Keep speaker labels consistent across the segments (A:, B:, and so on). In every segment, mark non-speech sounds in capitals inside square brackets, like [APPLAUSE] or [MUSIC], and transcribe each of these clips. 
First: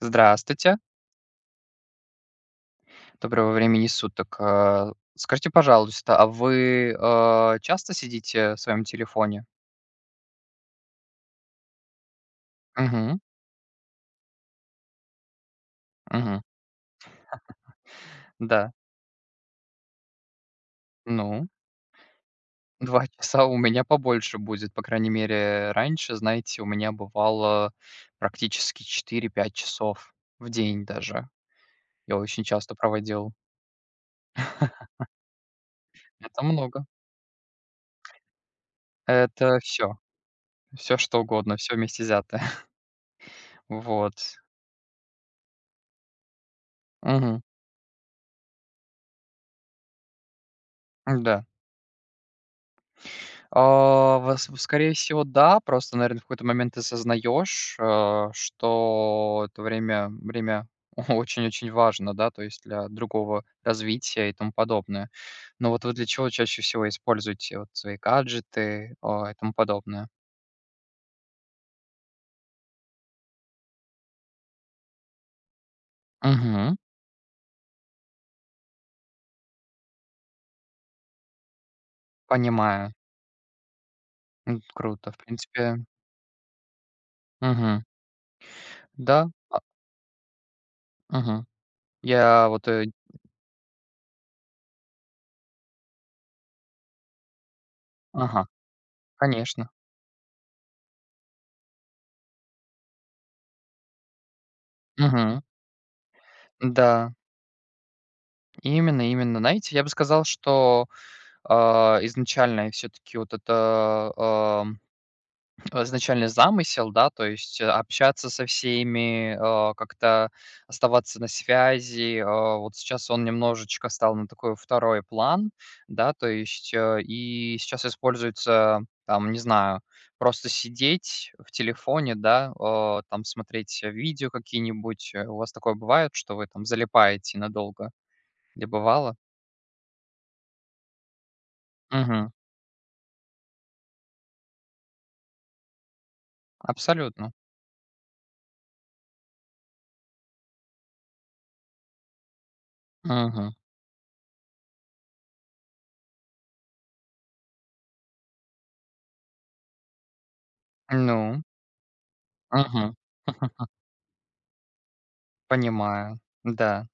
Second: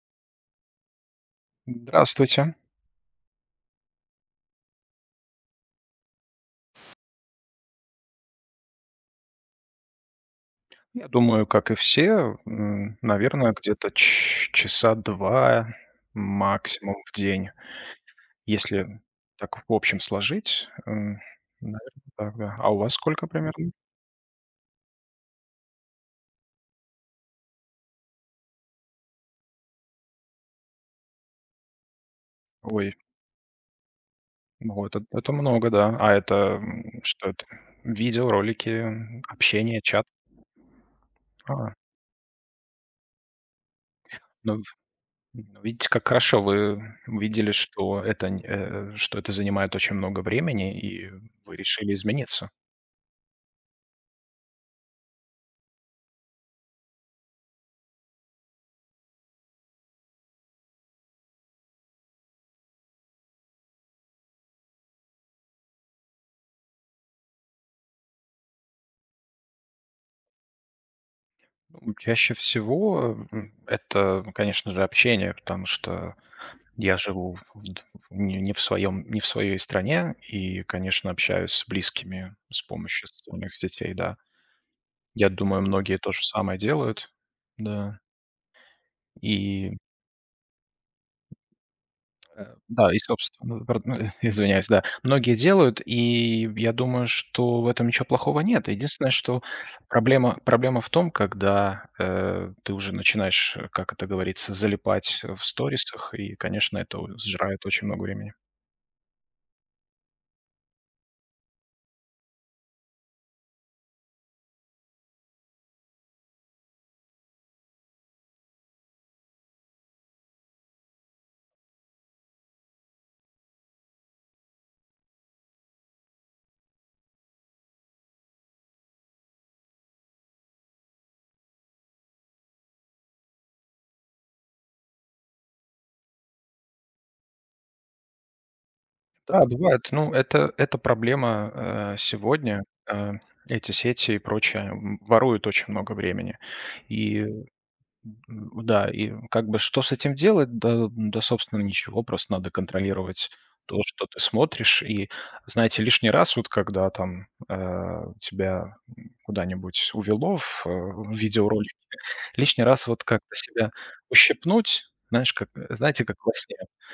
A: Здравствуйте,
B: Здравствуйте.
A: доброго времени суток. Скажите, пожалуйста, а вы, часто сидите в своем телефоне?
B: Я думаю, как и все,
A: Угу,
B: наверное, где-то часа два
A: угу,
B: максимум в день.
A: да,
B: Если так в общем сложить,
A: ну,
B: наверное, так, да. А у
A: [LAUGHS]
B: вас
A: 2
B: сколько
A: часа у
B: примерно?
A: меня побольше будет, по крайней мере, раньше, знаете, у меня бывало практически 4-5 часов в день даже. Я очень часто
B: Ой,
A: проводил.
B: ну это много, да. А это
A: Это много.
B: что это? Видео, ролики,
A: Это
B: общение,
A: все,
B: чат.
A: все что угодно, все
B: А,
A: вместе взятое. [LAUGHS] Вот.
B: ну, ну, видите, как хорошо вы
A: Угу,
B: увидели, что это, что это занимает очень много времени, и
A: да.
B: вы решили измениться.
A: Вас скорее всего, да. Просто, наверное, в какой-то момент ты осознаешь, что это время [LAUGHS] очень-очень важно, да, то есть для другого развития и тому подобное. Но вот вы для чего чаще всего используете вот свои гаджеты, и тому подобное?
B: Чаще всего, это, ну, конечно же, общение, потому что
A: Мгм.
B: я живу не в своей стране и, конечно, общаюсь с близкими с
A: Понимаю.
B: помощью социальных сетей, да.
A: Круто, в
B: Я думаю,
A: принципе.
B: многие то же самое делают,
A: Мгм.
B: да.
A: Да.
B: И
A: Мгм. Я вот, э
B: Да, и, собственно, пардон, ну, [LAUGHS] извиняюсь, да, многие делают, и я думаю, что в этом ничего плохого
A: Ага,
B: нет. Единственное, что
A: конечно.
B: проблема в том, когда, ты уже начинаешь, как это говорится, залипать
A: Мгм.
B: в сторисах, и, конечно, это у
A: Да,
B: сжирает очень много времени.
A: именно. Знаете, я бы сказал, что изначальный все таки вот это, [SNIFFS] [LAUGHS] изначальный замысел, да, то есть общаться со всеми, как-то оставаться на связи. Вот сейчас он немножечко стал на такой второй план, да, то есть, и сейчас используется, там, не знаю, просто сидеть в телефоне, да, там смотреть видео какие-нибудь. У вас такое бывает, что вы там залипаете надолго? Или бывало?
B: Да, бывает. Ну, это проблема,
A: Мгм.
B: сегодня. Э, Эти сети и прочее, воруют очень много времени. И
A: Абсолютно.
B: Да, и как бы что с этим делать? Да, да, собственно, ничего, просто надо контролировать
A: Мгм.
B: то, что ты смотришь. И, знаете, лишний раз, вот когда там тебя куда-нибудь увело в
A: Ну?
B: видеоролик, лишний раз
A: Мгм.
B: вот как-то себя
A: [LAUGHS]
B: ущипнуть, знаешь, как, знаете, как
A: Понимаю.
B: во сне,
A: Да,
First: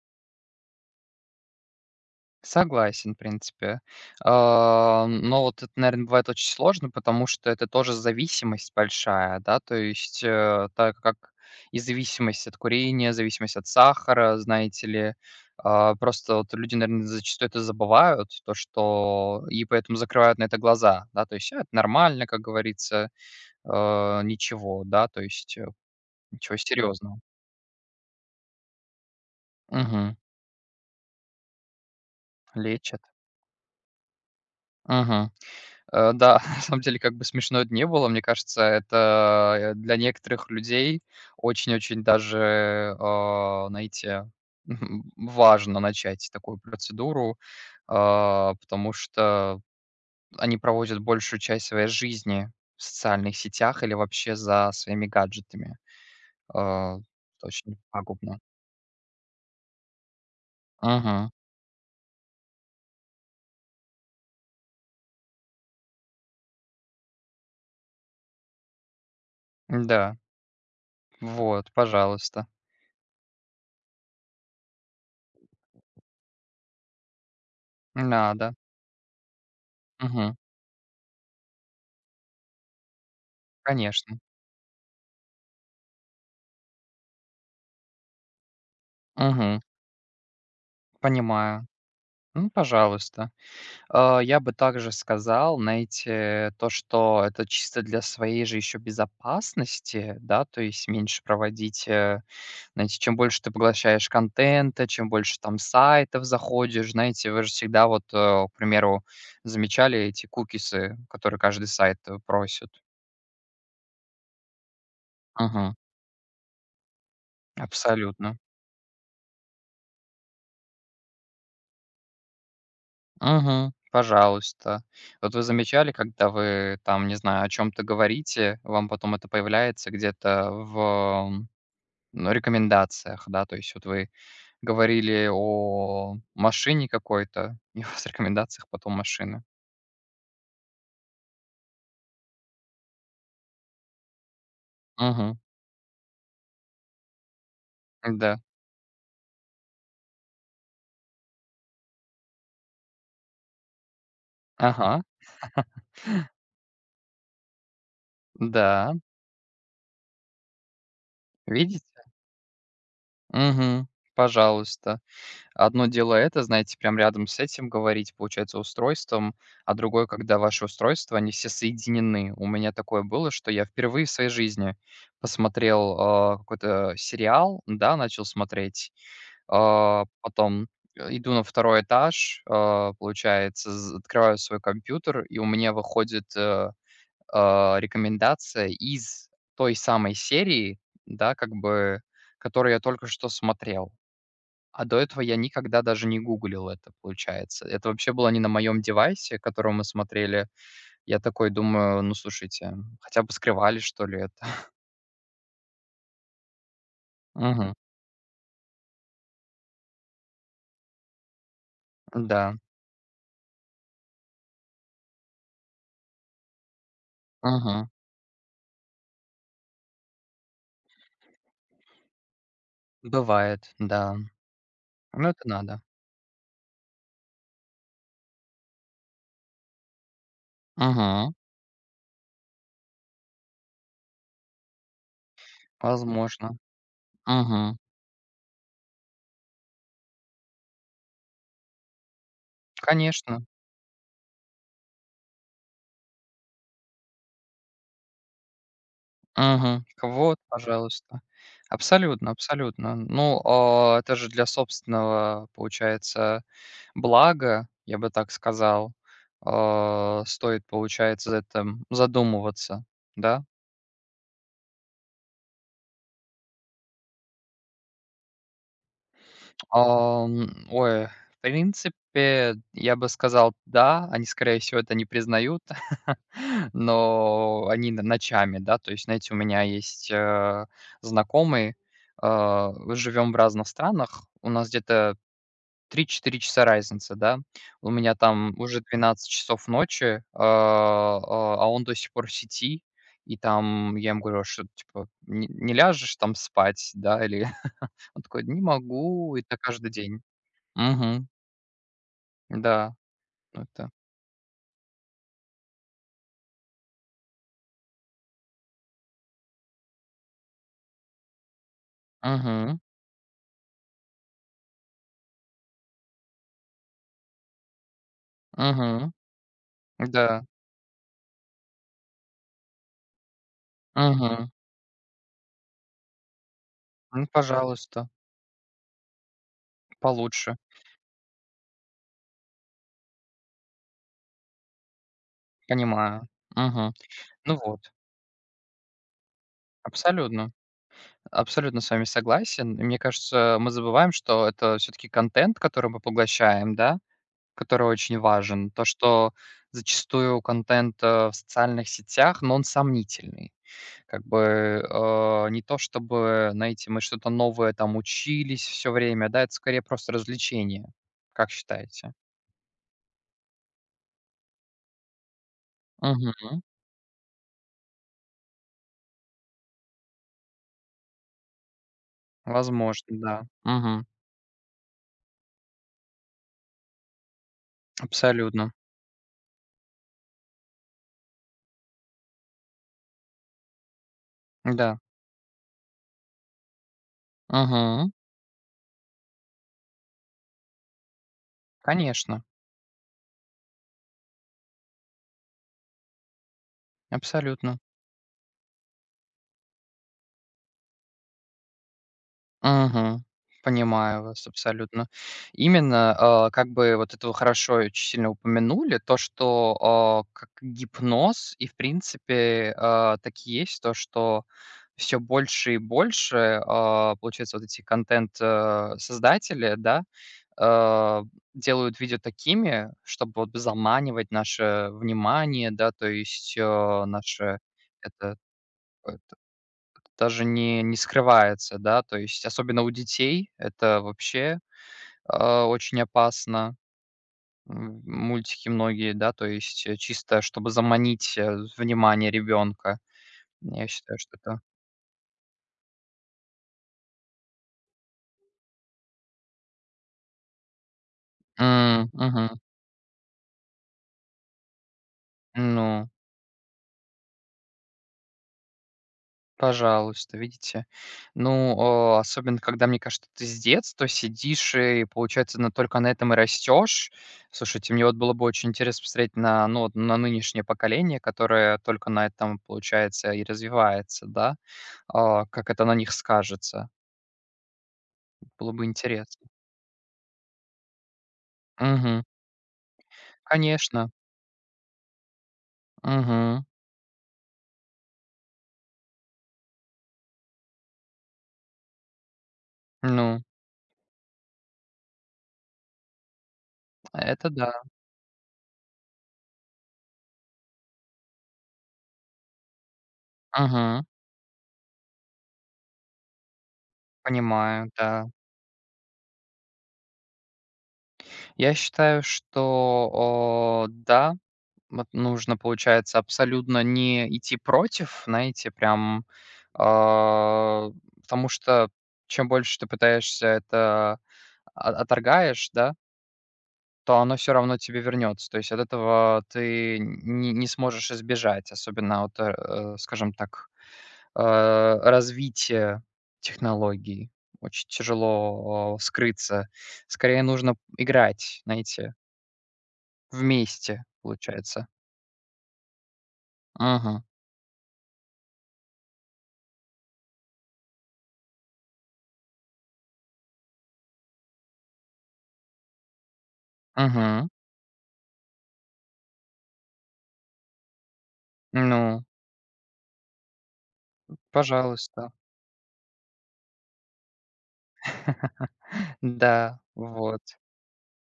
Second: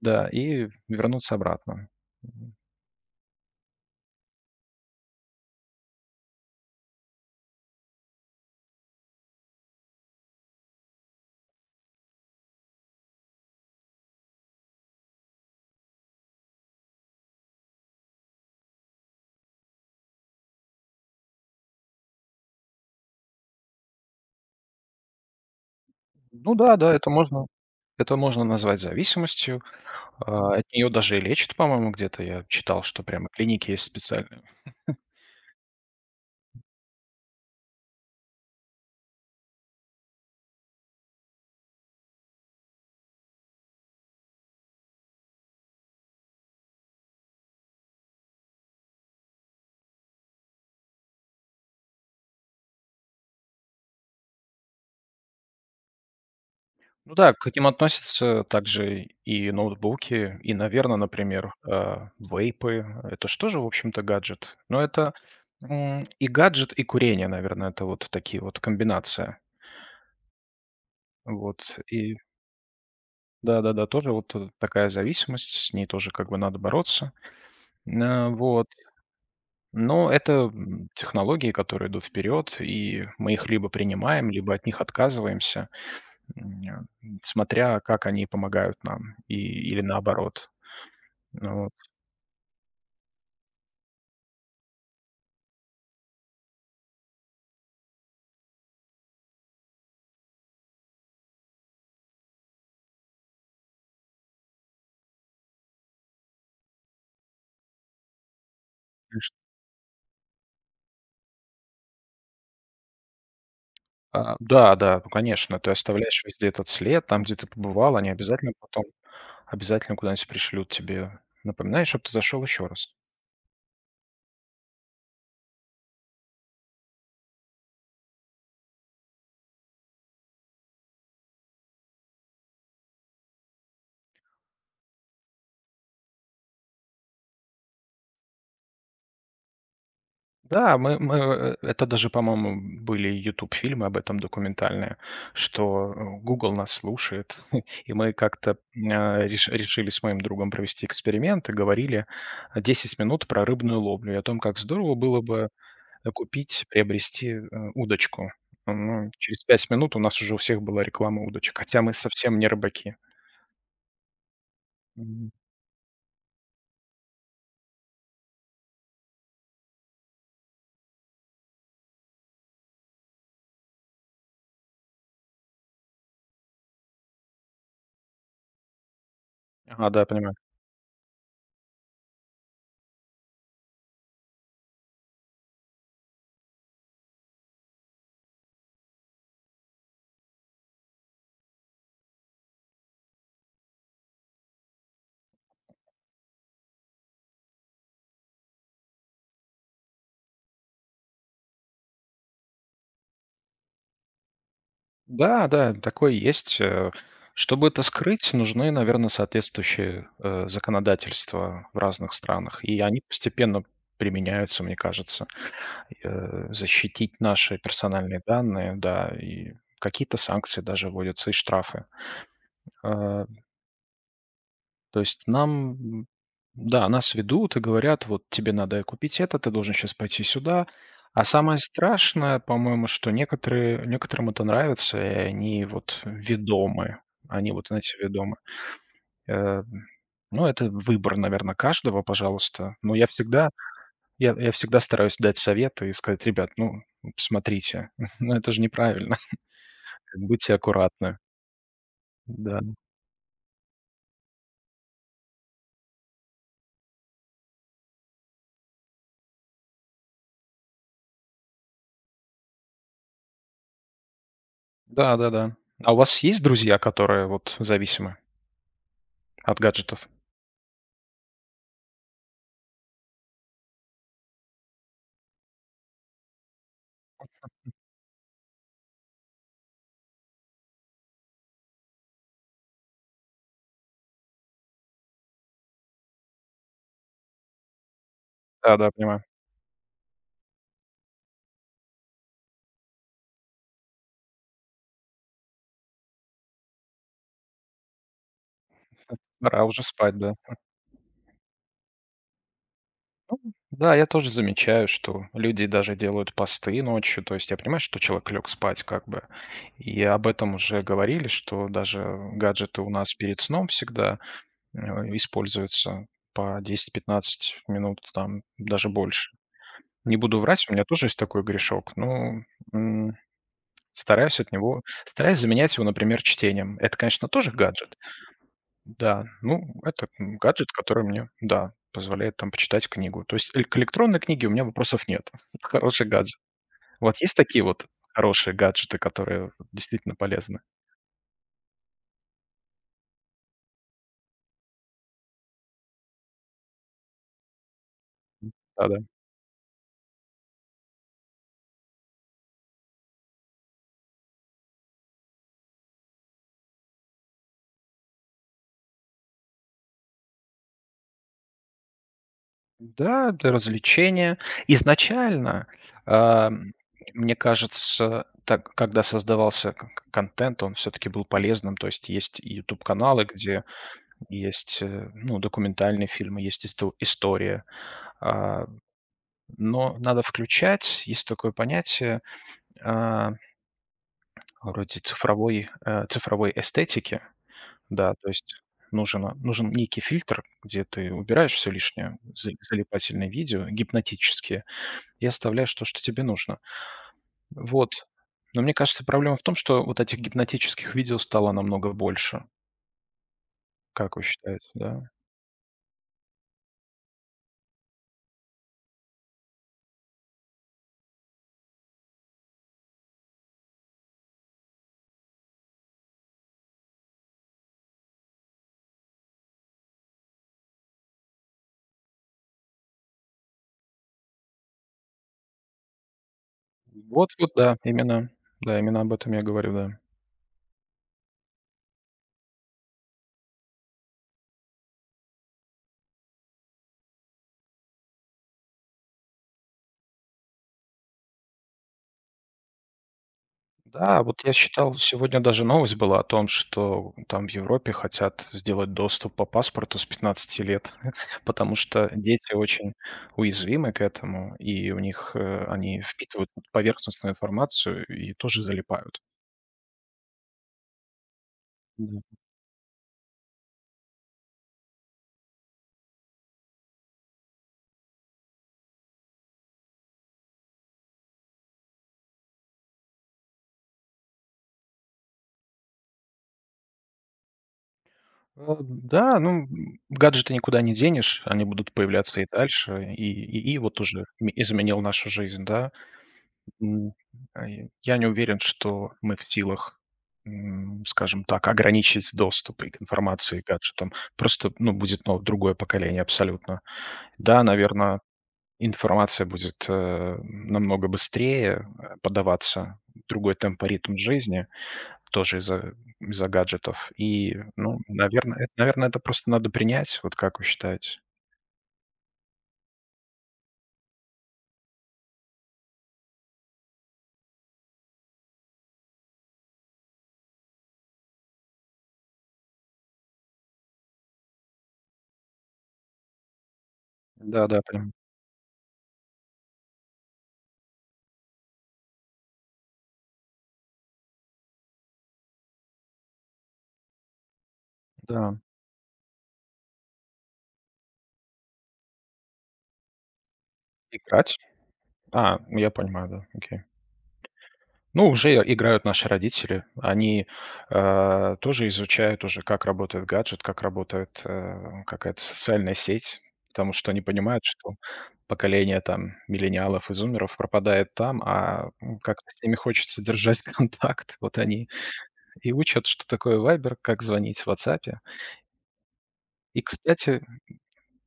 B: да, и вернуться обратно. М,
A: согласен, в принципе. Но вот это, наверное, бывает очень сложно, потому что это тоже зависимость большая, да, то есть, так как и зависимость от курения, зависимость от сахара, знаете ли. Просто вот люди, наверное, зачастую это забывают, то, что и поэтому закрывают на это глаза, да, то есть, это нормально, как говорится, ничего, да, то есть,
B: Ну
A: ничего
B: да, да, это
A: серьезного.
B: можно, это можно назвать зависимостью.
A: Мгм.
B: А, от нее даже и лечат, по-моему, где-то я читал, что
A: Лечат.
B: прямо клиники есть специальные.
A: Да, [LAUGHS] на самом деле, как бы смешно это ни было, мне кажется, это, для некоторых людей очень-очень даже, знаете, [LAUGHS] важно начать такую процедуру, потому что они проводят большую часть своей жизни в социальных сетях или вообще за своими гаджетами. А,
B: Ну да, к
A: это
B: этим
A: очень пагубно.
B: относятся также и ноутбуки, и, наверное,
A: Мгм.
B: например, вейпы. Это что же в общем-то, гаджет. Но это, и гаджет, и курение, наверное, это вот такие вот комбинация.
A: Да, вот,
B: Вот и
A: пожалуйста.
B: да-да-да, тоже вот, такая зависимость, с ней тоже как бы надо бороться. На
A: Надо.
B: вот. Но это,
A: Мгм.
B: м, технологии, которые идут вперед, и мы их либо
A: Конечно.
B: принимаем, либо от них отказываемся, м, э, смотря как они помогают нам и
A: Мгм.
B: или наоборот. Ну
A: Понимаю.
B: вот.
A: Ну, пожалуйста. Я бы также сказал, знаете, то, что это чисто для своей же еще безопасности, да, то есть меньше проводить, знаете, чем больше ты поглощаешь контента, чем больше там сайтов заходишь, знаете, вы же всегда вот, к примеру,
B: Конечно.
A: замечали эти кукисы, которые каждый сайт просит?
B: А, да, да, ну, конечно, ты
A: Мгм.
B: оставляешь везде этот след, там, где ты побывал, они
A: Абсолютно.
B: обязательно потом обязательно куда-нибудь пришлют тебе напоминание, чтобы ты зашел еще раз.
A: Мгм. Пожалуйста. Вот вы замечали, когда вы там, не знаю, о чем-то говорите, вам потом это появляется где-то в... Ну, рекомендациях, да. То есть вот вы говорили о машине какой-то, [LAUGHS] и у вас в рекомендациях потом машина.
B: Да, мы это даже, по-моему, были YouTube фильмы об этом документальные,
A: Мгм.
B: что, Google нас слушает, [LAUGHS] и мы
A: Да.
B: как-то, а, реш решили с моим другом провести эксперимент и говорили, 10 минут про рыбную ловлю и о том, как здорово
A: Ага.
B: было бы купить, приобрести, удочку.
A: Да.
B: Ну, через 5 минут у нас уже у всех была реклама удочек, хотя мы
A: Видите?
B: совсем не рыбаки.
A: Мгм. Пожалуйста.
B: Мгм.
A: Одно дело это, знаете, прям рядом с этим говорить, получается, устройством, а другое, когда ваши устройства, они все соединены. У меня такое было, что я впервые в своей жизни посмотрел какой-то сериал, да, начал смотреть.
B: Ага. А, да,
A: А
B: понимаю.
A: потом, иду на второй этаж, а, получается, з открываю свой компьютер, и у меня выходит, рекомендация из той самой серии, да, как бы, которую я только что смотрел. А до этого я никогда даже не гуглил это, получается. Это вообще было не на моем девайсе, который мы смотрели. Я такой думаю: "Ну, слушайте, хотя бы скрывали, что ли, это?"
B: Да, да, такое есть.
A: [LAUGHS]
B: Чтобы
A: Мгм.
B: это скрыть, нужны, наверное, соответствующие, законодательства в разных
A: Да.
B: странах, и они постепенно применяются, мне кажется. Защитить наши
A: Мгм.
B: персональные данные, да, и какие-то санкции даже вводятся, и штрафы. Э
A: Бывает, да.
B: То есть
A: Ну, это надо.
B: нам, да, нас ведут и говорят: «Вот тебе надо купить это, ты должен сейчас пойти сюда». А
A: Мгм.
B: самое страшное, по-моему, что некоторые некоторым это нравится, и они вот
A: Возможно.
B: ведомы. Они вот,
A: Мгм.
B: знаете, ведомы. Э, ну, это выбор, наверное, каждого, пожалуйста. Но я
A: Конечно.
B: всегда я я всегда стараюсь дать советы и сказать: «Ребят, ну, смотрите, [LAUGHS] ну, это же неправильно,
A: Мгм.
B: [LAUGHS] как бы
A: Вот,
B: будьте аккуратны».
A: пожалуйста. Абсолютно,
B: Да.
A: абсолютно. Ну, это же для собственного, получается, блага, я бы так сказал, стоит, получается, за это задумываться, да?
B: Да-да-да. А у вас есть друзья, которые вот зависимы от гаджетов?
A: Ой, в принципе, я бы сказал, да, они, скорее всего, это не признают. Но они н ночами, да. То есть, знаете, у меня есть, знакомый, живем в разных странах, у нас где-то 3-4 часа разница, да. У меня там уже
B: Да-да, понимаю.
A: 12 часов ночи, а он до сих пор в сети. И там я ему говорю: "А что, типа, не ляжешь там спать, да, или..." [LAUGHS] Он такой: "Не могу". И так
B: Пора уже
A: каждый
B: спать,
A: день.
B: да.
A: Мгм. Да, это.
B: Да, я тоже замечаю, что люди даже делают посты ночью. То есть я понимаю, что человек лег спать как бы. И об этом уже говорили, что даже
A: Мгм.
B: гаджеты у нас перед сном всегда, э, используются по 10-15 минут, там даже
A: Мгм.
B: больше. Не буду
A: Да.
B: врать, у меня тоже есть такой грешок. Ну, м,
A: Мгм.
B: стараюсь от него стараюсь заменять его, например, чтением. Это,
A: Ну,
B: конечно, тоже гаджет.
A: пожалуйста.
B: Да, ну, это,
A: Получше,
B: гаджет, который мне, да, позволяет там почитать книгу. То есть эль к электронной книге у меня вопросов нет. [LAUGHS] Это хороший
A: понимаю.
B: гаджет.
A: Мгм.
B: Вот есть
A: Ну
B: такие вот
A: вот,
B: хорошие гаджеты, которые вот действительно
A: абсолютно.
B: полезны?
A: Абсолютно с вами согласен. И мне кажется, мы забываем, что это все таки контент, который мы поглощаем, да, который очень важен. То,
B: Да-да.
A: что зачастую контент, в социальных сетях, но он сомнительный. Как бы, не то чтобы, знаете, мы что-то новое там учились все время, да, это скорее просто развлечение. Как считаете?
B: Да, для развлечения. Изначально,
A: Мгм.
B: ам, мне кажется, так, когда создавался к к контент, он все таки был полезным. То есть есть YouTube
A: Возможно,
B: каналы,
A: да.
B: где
A: Мгм.
B: есть, ну, документальные фильмы, есть история. А
A: Абсолютно.
B: Но надо включать. Есть такое понятие, а,
A: Да.
B: вроде цифровой эстетики.
A: Мгм.
B: Да, то есть нужен некий фильтр, где ты убираешь все лишнее,
A: Конечно,
B: залипательные видео, гипнотические, и оставляешь то, что тебе нужно.
A: абсолютно.
B: Вот. Но мне кажется, проблема в том, что вот этих гипнотических видео стало намного больше.
A: Мгм.
B: Как вы
A: Понимаю вас
B: считаете,
A: абсолютно.
B: да?
A: Именно, как бы вот это вы хорошо очень сильно упомянули, то, что, как гипноз и, в принципе, так и есть то, что все больше и больше, получается, вот эти контент, создатели, да, а, делают видео такими, чтобы вот заманивать наше внимание, да, то есть,
B: Вот, вот,
A: наше это.
B: да, именно об этом я говорю, да.
A: Даже не скрывается, да, то есть особенно у детей это вообще, очень опасно. Мультики многие, да, то есть, чисто чтобы заманить, внимание ребенка. Я считаю,
B: Да,
A: что
B: вот я
A: это...
B: считал, сегодня даже новость была о том, что там в Европе хотят сделать доступ по паспорту с 15 лет, [LAUGHS] потому что дети
A: Мгм.
B: очень уязвимы к этому, и они
A: Ну.
B: впитывают поверхностную информацию и тоже залипают.
A: Пожалуйста, видите? Ну,
B: Да.
A: особенно, когда, мне кажется, ты с детства сидишь и, получается, на только на этом и растешь. Слушайте, мне вот было бы очень интересно посмотреть на, ну, вот на нынешнее поколение, которое только на этом, получается, и развивается, да? Как это на них скажется? Было бы
B: Да,
A: интересно.
B: ну, гаджеты никуда не денешь, они будут
A: Мгм.
B: появляться и дальше, и вот
A: Конечно.
B: уже ме изменил нашу жизнь, да.
A: Мгм.
B: М, и я не уверен, что мы в силах, скажем так, ограничить доступ и к
A: Ну,
B: информации, и к гаджетам. Просто, ну, будет, ну, другое поколение абсолютно.
A: это
B: Да,
A: да.
B: наверно, информация будет, намного быстрее, подаваться, другой темп и
A: Мгм.
B: ритм жизни тоже из-за гаджетов. И,
A: Понимаю,
B: ну,
A: да.
B: наверно, это просто надо принять. Вот как вы считаете?
A: Я считаю, что, о, да. Вот нужно, получается, абсолютно не идти против, знаете, прям, а, потому что чем больше ты пытаешься это о отторгаешь, да, то оно все равно
B: Да-да,
A: тебе
B: прям,
A: вернется. То есть от этого ты не сможешь избежать, особенно вот, скажем так, развития технологий. Очень
B: да.
A: тяжело, скрыться. Скорее нужно играть, знаете, вместе,
B: Играть?
A: получается.
B: А, я понимаю, да, окей.
A: Мгм.
B: Ну, уже играют наши родители. Они, тоже изучают уже, как работает гаджет, как работает, какая-то социальная сеть, потому что они
A: Мгм.
B: понимают, что поколение там миллениалов и зумеров пропадает там,
A: Ну.
B: как-то с ними хочется держать [LAUGHS] контакт. Вот они
A: Пожалуйста.
B: и учат, что такое «Вайбер», как звонить в «Ватсапе».
A: Да,
B: И, кстати,
A: вот.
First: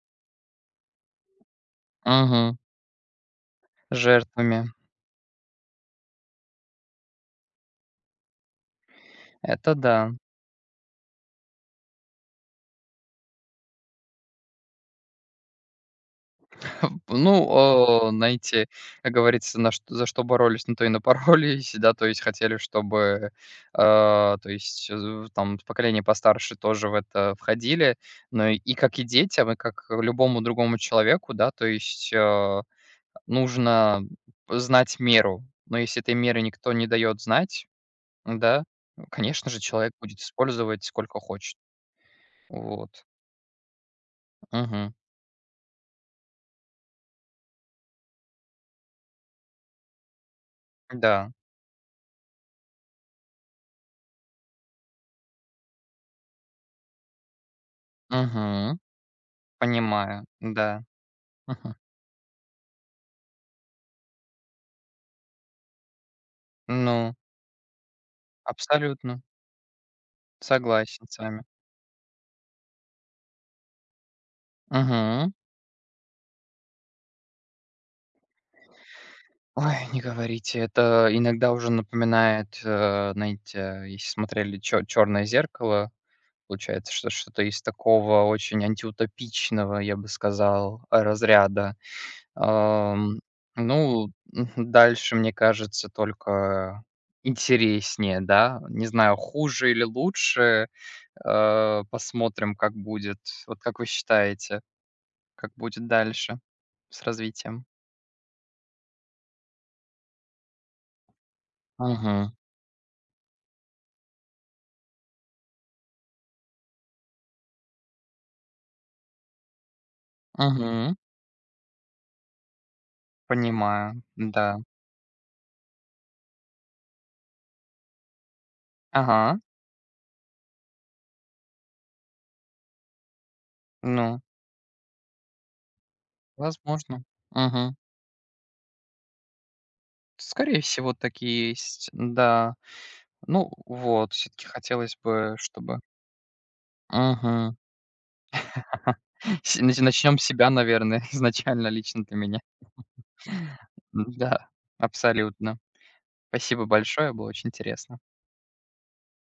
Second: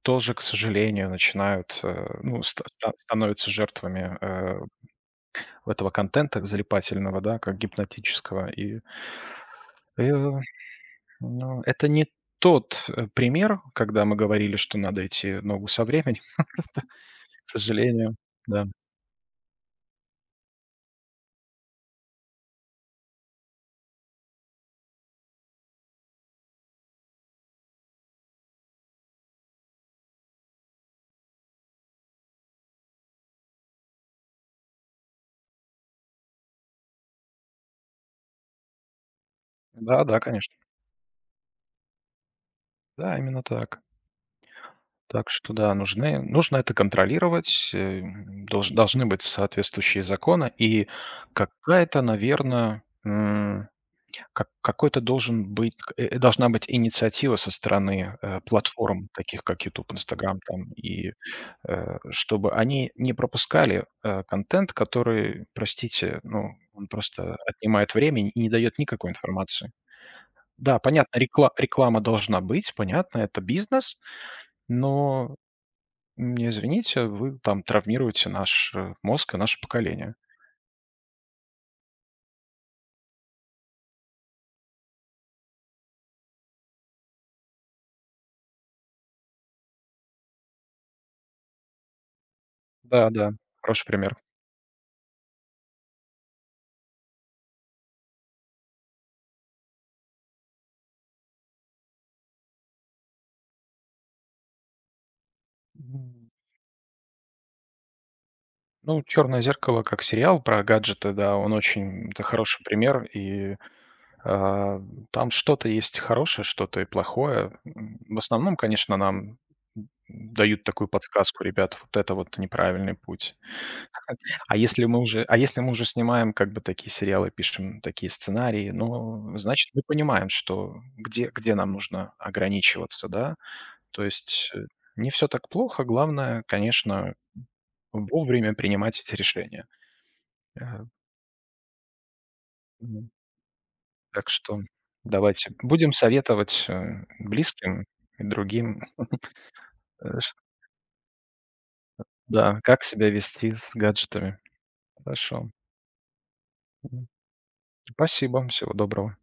B: тоже, к сожалению, начинают, ну,
A: Мгм.
B: становятся жертвами,
A: Жертвами.
B: этого контента залипательного, да, как гипнотического. И,
A: Это
B: э,
A: да.
B: ну, это не тот, пример, когда мы говорили, что надо идти ногу со временем. [LAUGHS] Это,
A: [LAUGHS] Ну,
B: к
A: о,
B: сожалению, да.
A: знаете, как говорится, на что за что боролись, на то и напоролись, [LAUGHS] да. То есть хотели, чтобы, то есть, там поколение постарше тоже в это входили. Но и как и детям, и как любому другому человеку, да, то есть, нужно знать меру. Но если этой меры никто не дает знать, да, ну, конечно же, человек
B: Да-да,
A: будет
B: конечно.
A: использовать сколько хочет. Вот.
B: Да, именно так.
A: Мгм.
B: Так что да, нужны нужно это контролировать, должны быть соответствующие законы и
A: Да.
B: какая-то, наверное. Как какой-то должен быть э, Должна быть инициатива со стороны,
A: Мгм.
B: платформ, таких как YouTube,
A: Понимаю.
B: Instagram там,
A: Да.
B: и,
A: Мгм.
B: э, чтобы они не пропускали, контент, который, простите, ну, он
A: Ну,
B: просто отнимает время и не дает никакой
A: абсолютно.
B: информации. Да,
A: Согласен с
B: понятно,
A: вами.
B: реклама должна быть, понятно, это бизнес,
A: Мгм.
B: но, извините, вы там травмируете наш, мозг и наше
A: Ой, не
B: поколение.
A: говорите, это иногда уже напоминает, знаете, если смотрели "Чё Чёрное зеркало", получается, что что-то из такого очень антиутопичного, я бы сказал, разряда.
B: Да,
A: Ам,
B: да, хороший
A: ну,
B: пример.
A: [LAUGHS] дальше, мне кажется, только интереснее, да. Не знаю, хуже или лучше. Посмотрим, как будет. Вот как вы считаете, как будет
B: Мгм.
A: дальше с развитием?
B: Ну, «Черное зеркало» как сериал про гаджеты, да, он очень это
A: Мгм.
B: хороший пример, и, а, там что-то есть хорошее, что-то и плохое. В основном, конечно, нам дают такую
A: Мгм.
B: подсказку: «ребят, вот это вот неправильный путь».
A: Понимаю,
B: А
A: да.
B: если мы уже а если мы уже снимаем как бы такие сериалы, пишем такие сценарии, ну,
A: Ага.
B: значит, мы понимаем, что где нам нужно ограничиваться, да. То
A: Ну,
B: есть, не все так плохо, главное,
A: возможно.
B: конечно,
A: Мгм.
B: вовремя принимать эти решения.
A: Скорее
B: Э,
A: всего, так и есть, да. Ну вот,
B: Так
A: все таки
B: что
A: хотелось бы,
B: давайте
A: чтобы...
B: будем советовать,
A: Мгм.
B: близким и другим,
A: [LAUGHS] Начнем
B: э,
A: с
B: ш
A: себя, наверное, [LAUGHS] изначально, лично для меня.
B: да, как себя вести
A: [LAUGHS]
B: с гаджетами.
A: Да,
B: Хорошо.
A: абсолютно. Спасибо
B: М.
A: большое, было очень интересно.
B: Спасибо. Всего доброго.